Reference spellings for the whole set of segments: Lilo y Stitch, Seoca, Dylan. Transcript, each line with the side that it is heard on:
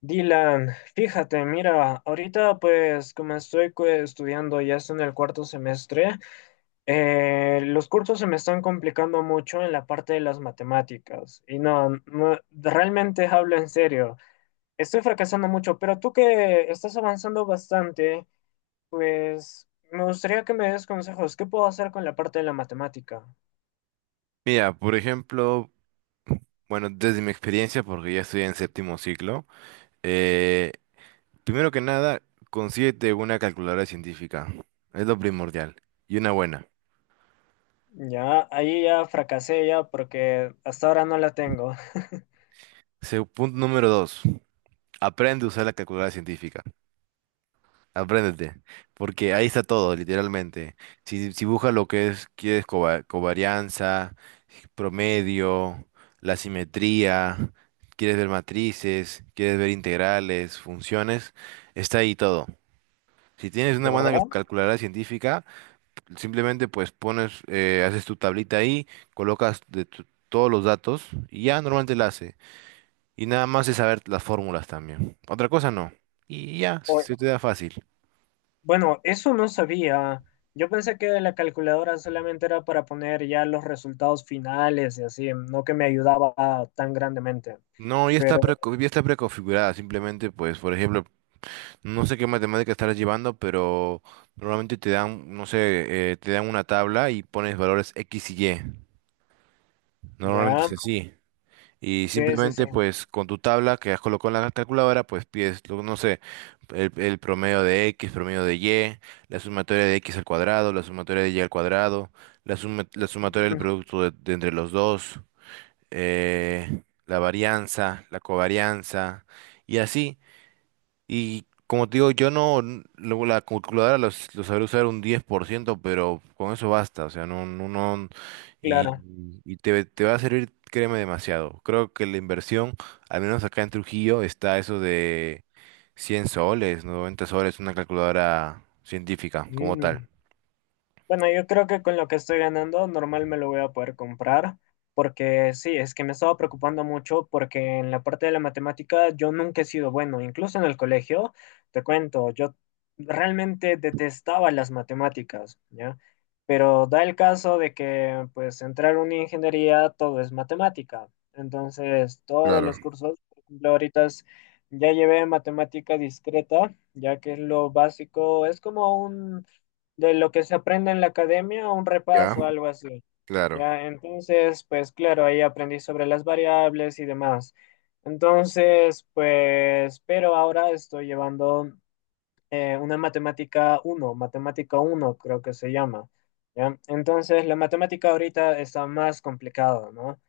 left: Dylan, fíjate, mira, ahorita pues como estoy estudiando, ya estoy en el cuarto semestre. Los cursos se me están complicando mucho en la parte de las matemáticas. Y no, no, realmente hablo en serio, estoy fracasando mucho, pero tú que estás avanzando bastante, pues me gustaría que me des consejos. ¿Qué puedo hacer con la parte de la matemática?
right: Mira, por ejemplo, bueno, desde mi experiencia, porque ya estoy en séptimo ciclo, eh, primero que nada, consíguete una calculadora científica. Es lo primordial. Y una buena.
left: Ya, ahí ya fracasé ya porque hasta ahora no la tengo.
right: Punto número 2, aprende a usar la calculadora científica. Apréndete. Porque ahí está todo, literalmente. Si buscas lo que es, quieres covarianza, promedio, la simetría, quieres ver matrices, quieres ver integrales, funciones, está ahí todo. Si tienes una
left: ¿De
right: buena
left: verdad?
right: calculadora científica, simplemente pues pones, haces tu tablita ahí, colocas todos los datos y ya normalmente la hace. Y nada más es saber las fórmulas también. Otra cosa no. Y ya, se te da fácil.
left: Bueno, eso no sabía. Yo pensé que la calculadora solamente era para poner ya los resultados finales y así, no que me ayudaba tan grandemente.
right: No, ya está,
left: Pero
right: pre ya está preconfigurada. Simplemente pues, por ejemplo, no sé qué matemática estarás llevando, pero normalmente te dan, no sé, te dan una tabla y pones valores X y Y. Normalmente
left: ya,
right: es así. Y
left: sí, sí, sí.
right: simplemente, pues, con tu tabla que has colocado en la calculadora, pues pides, no sé, el promedio de X, promedio de Y, la sumatoria de X al cuadrado, la sumatoria de Y al cuadrado, la sumatoria del
left: Mm,
right: producto de entre los dos, la varianza, la covarianza, y así. Y como te digo, yo no, n- la calculadora lo sabré usar un 10% pero con eso basta, o sea, no, no, no,
left: claro.
right: y te va a servir, créeme, demasiado. Creo que la inversión, al menos acá en Trujillo, está eso de 100 soles, 90 soles, una calculadora científica como tal.
left: Mm. Bueno, yo creo que con lo que estoy ganando, normal me lo voy a poder comprar, porque sí, es que me estaba preocupando mucho porque en la parte de la matemática yo nunca he sido bueno, incluso en el colegio. Te cuento, yo realmente detestaba las matemáticas, ¿ya? Pero da el caso de que, pues, entrar a una ingeniería todo es matemática. Entonces todos
right: Claro,
left: los cursos, por ejemplo, ahorita ya llevé matemática discreta, ya que es lo básico, es como un de lo que se aprende en la academia, un
right: ya,
left: repaso, algo así.
right: claro.
left: Ya, entonces, pues claro, ahí aprendí sobre las variables y demás. Entonces, pues, pero ahora estoy llevando una matemática uno creo que se llama. ¿Ya? Entonces, la matemática ahorita está más complicada, ¿no?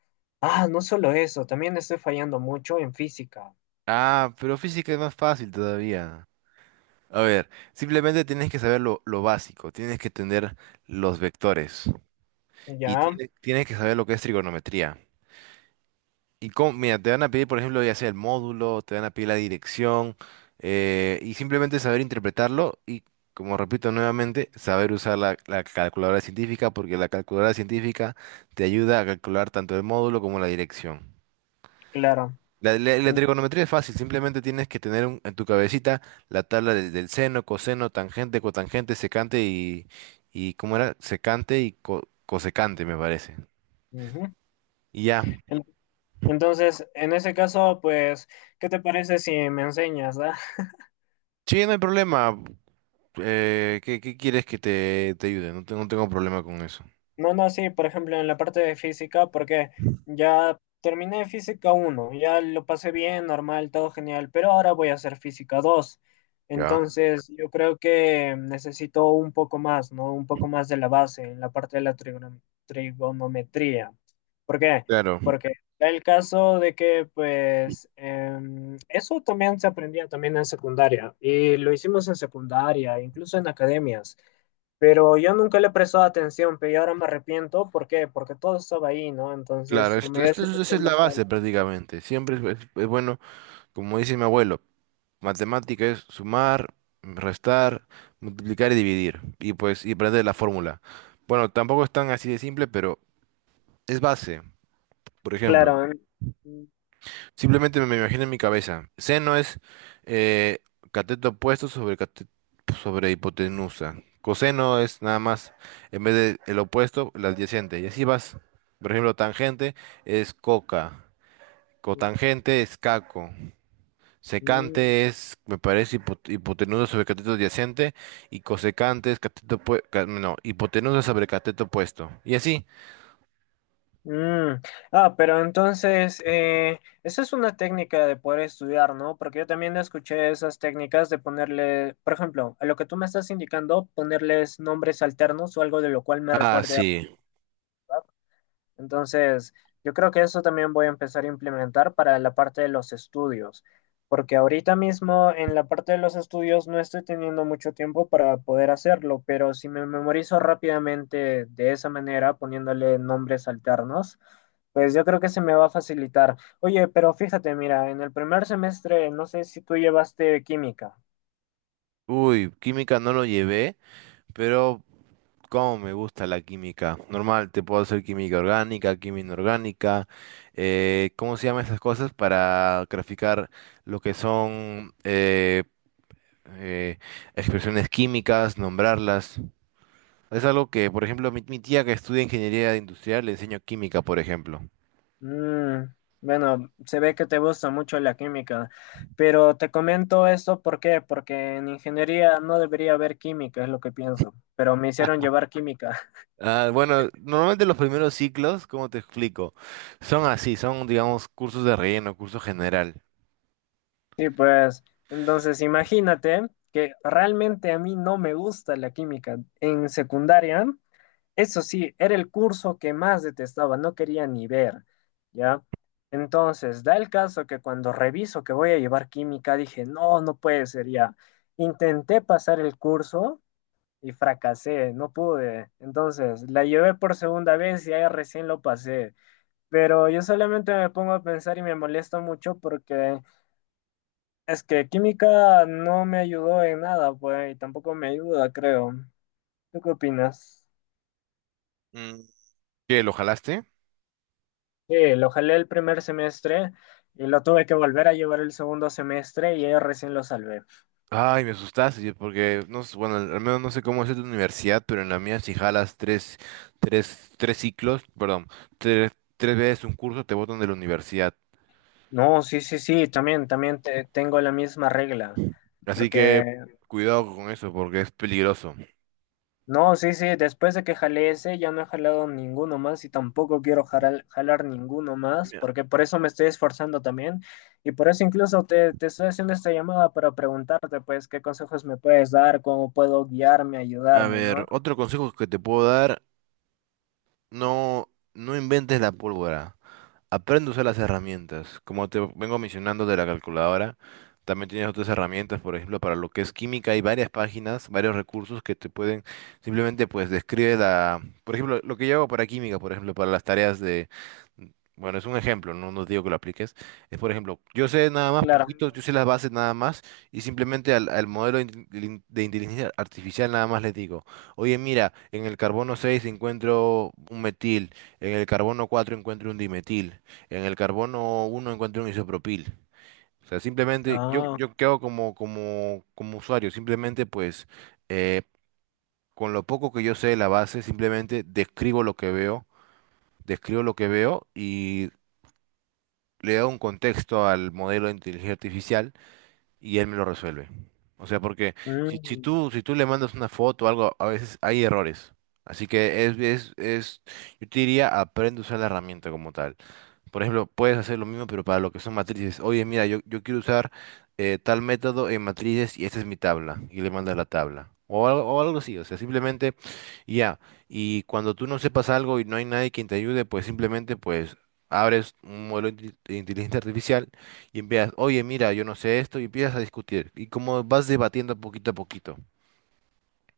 left: Ah, no solo eso, también estoy fallando mucho en física.
right: Ah, pero física es más fácil todavía. A ver, simplemente tienes que saber lo básico, tienes que tener los vectores. Y
left: ¿Ya?
right: tienes que saber lo que es trigonometría. Y mira, te van a pedir, por ejemplo, ya sea el módulo, te van a pedir la dirección, y simplemente saber interpretarlo y, como repito nuevamente, saber usar la calculadora científica, porque la calculadora científica te ayuda a calcular tanto el módulo como la dirección.
left: Claro.
right: La
left: En-
right: trigonometría es fácil, simplemente tienes que tener en tu cabecita la tabla del seno, coseno, tangente, cotangente, secante y ¿cómo era? Secante y cosecante, me parece.
left: Ujú.
right: Y ya.
left: Entonces, en ese caso, pues, ¿qué te parece si me enseñas, ah?
right: Sí, no hay problema. ¿Qué, qué quieres que te ayude? No, no tengo problema con eso.
left: No, no, sí, por ejemplo, en la parte de física, porque ya terminé física uno, ya lo pasé bien, normal, todo genial, pero ahora voy a hacer física dos.
right: Ya.
left: Entonces, yo creo que necesito un poco más, ¿no? Un poco más de la base en la parte de la trigonometría. ¿Por qué?
right: Claro,
left: Porque da el caso de que, pues, eso también se aprendía también en secundaria y lo hicimos en secundaria, incluso en academias. Pero yo nunca le he prestado atención, pero yo ahora me arrepiento. ¿Por qué? Porque todo estaba ahí, ¿no? Entonces
right: claro,
left: se me hubiese
right: esa
left: hecho
right: es la
left: más tarde.
right: base prácticamente. Siempre es bueno, como dice mi abuelo, matemática es sumar, restar, multiplicar y dividir. Y pues, y aprender la fórmula. Bueno, tampoco es tan así de simple, pero es base. Por ejemplo.
left: Claro. ¿Eh? Mm,
right: Simplemente me imagino en mi cabeza. Seno es eh, cateto opuesto sobre hipotenusa. Coseno es nada más, en vez de el opuesto, el adyacente. Y así vas. Por ejemplo, tangente es coca.
left: mm,
right: Cotangente es caco.
left: mm.
right: Secante es, me parece, hipotenusa sobre cateto adyacente. Y cosecante es cateto no, hipotenusa sobre cateto opuesto. Y así.
left: Mm. Ah, pero entonces, esa es una técnica de poder estudiar, ¿no? Porque yo también escuché esas técnicas de ponerle, por ejemplo, a lo que tú me estás indicando, ponerles nombres alternos o algo de lo cual me
right: Ah,
left: recuerde. A
right: sí.
left: entonces, yo creo que eso también voy a empezar a implementar para la parte de los estudios, porque ahorita mismo en la parte de los estudios no estoy teniendo mucho tiempo para poder hacerlo, pero si me memorizo rápidamente de esa manera, poniéndole nombres alternos, pues yo creo que se me va a facilitar. Oye, pero fíjate, mira, en el primer semestre, no sé si tú llevaste química.
right: Uy, química no lo llevé, pero cómo me gusta la química. Normal, te puedo hacer química orgánica, química inorgánica, ¿cómo se llaman esas cosas? Para graficar lo que son eh, expresiones químicas, nombrarlas. Es algo que, por ejemplo, mi tía que estudia ingeniería industrial le enseño química, por ejemplo.
left: Mm, bueno, se ve que te gusta mucho la química, pero te comento esto, ¿por qué? Porque en ingeniería no debería haber química, es lo que pienso, pero me hicieron llevar química.
right: Ah, bueno, normalmente los primeros ciclos, ¿cómo te explico? Son así, son, digamos, cursos de relleno, curso general.
left: Sí, pues, entonces imagínate que realmente a mí no me gusta la química. En secundaria eso sí, era el curso que más detestaba, no quería ni ver, ¿ya? Entonces, da el caso que cuando reviso que voy a llevar química, dije, no, no puede ser ya. Intenté pasar el curso y fracasé, no pude. Entonces, la llevé por segunda vez y ahí recién lo pasé. Pero yo solamente me pongo a pensar y me molesta mucho porque es que química no me ayudó en nada, pues, y tampoco me ayuda, creo. ¿Tú qué opinas?
right: Mm. ¿Qué, lo jalaste?
left: Sí, lo jalé el primer semestre y lo tuve que volver a llevar el segundo semestre y ahí recién lo salvé.
right: Ay, me asustaste, porque no, bueno, al menos no sé cómo es en tu universidad, pero en la mía si jalas tres, tres ciclos, perdón, tres, tres veces un curso te botan de la universidad.
left: No, sí, sí, sí, también, tengo la misma regla.
right: Así que
left: Porque,
right: cuidado con eso, porque es peligroso.
left: no, sí, sí, después de que jalé ese ya no he jalado ninguno más y tampoco quiero jalar, jalar ninguno más,
right: Mira,
left: porque por eso me estoy esforzando también y por eso incluso te estoy haciendo esta llamada para preguntarte, pues, qué consejos me puedes dar, cómo puedo guiarme,
right: a
left: ayudarme,
right: ver,
left: ¿no?
right: otro consejo que te puedo dar, no, no inventes la pólvora. Aprende a usar las herramientas. Como te vengo mencionando de la calculadora, también tienes otras herramientas, por ejemplo, para lo que es química, hay varias páginas, varios recursos que te pueden simplemente pues describe la, por ejemplo, lo que yo hago para química, por ejemplo, para las tareas de, bueno, es un ejemplo, no, nos digo que lo apliques, es por ejemplo, yo sé nada más
left: Claro.
right: poquito, yo sé las bases nada más y simplemente al modelo de inteligencia artificial nada más le digo, oye, mira, en el carbono 6 encuentro un metil, en el carbono 4 encuentro un dimetil. En el carbono 1 encontré un isopropil. O sea, simplemente yo,
left: Ah,
right: yo quedo como, usuario, simplemente pues eh, con lo poco que yo sé de la base, simplemente describo lo que veo, describo lo que veo y le doy un contexto al modelo de inteligencia artificial y él me lo resuelve. O sea, porque si, si
left: mm.
right: tú, si tú le mandas una foto o algo, a veces hay errores. Así que yo te diría, aprende a usar la herramienta como tal. Por ejemplo, puedes hacer lo mismo, pero para lo que son matrices. Oye, mira, yo quiero usar tal método en matrices y esta es mi tabla. Y le mandas la tabla. O algo así. O sea, simplemente, y ya. Y cuando tú no sepas algo y no hay nadie quien te ayude, pues simplemente, pues, abres un modelo de de inteligencia artificial y empiezas, oye, mira, yo no sé esto, y empiezas a discutir. Y como vas debatiendo poquito a poquito.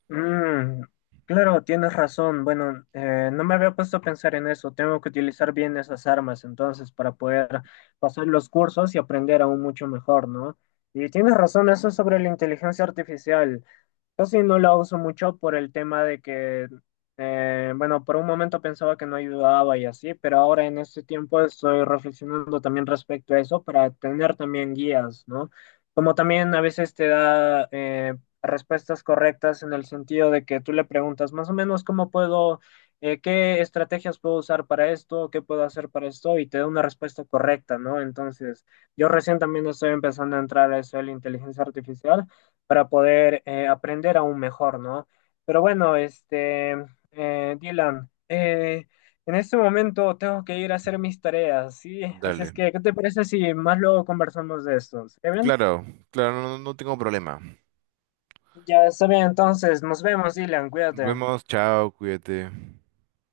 left: Mm, claro, tienes razón. Bueno, no me había puesto a pensar en eso. Tengo que utilizar bien esas armas entonces para poder pasar los cursos y aprender aún mucho mejor, ¿no? Y tienes razón, eso sobre la inteligencia artificial. Casi no la uso mucho por el tema de que, bueno, por un momento pensaba que no ayudaba y así, pero ahora en este tiempo estoy reflexionando también respecto a eso para tener también guías, ¿no? Como también a veces te da respuestas correctas en el sentido de que tú le preguntas más o menos cómo puedo, qué estrategias puedo usar para esto, qué puedo hacer para esto, y te da una respuesta correcta, ¿no? Entonces, yo recién también estoy empezando a entrar a eso de la inteligencia artificial para poder aprender aún mejor, ¿no? Pero bueno, este, Dylan, en este momento tengo que ir a hacer mis tareas, ¿sí? Así es
right: Dale.
left: que, ¿qué te parece si más luego conversamos de esto? ¿Está bien?
right: Claro, claro, no, no tengo problema.
left: Ya está bien, entonces, nos vemos, Dylan,
right: Nos
left: cuídate.
right: vemos, chao, cuídate.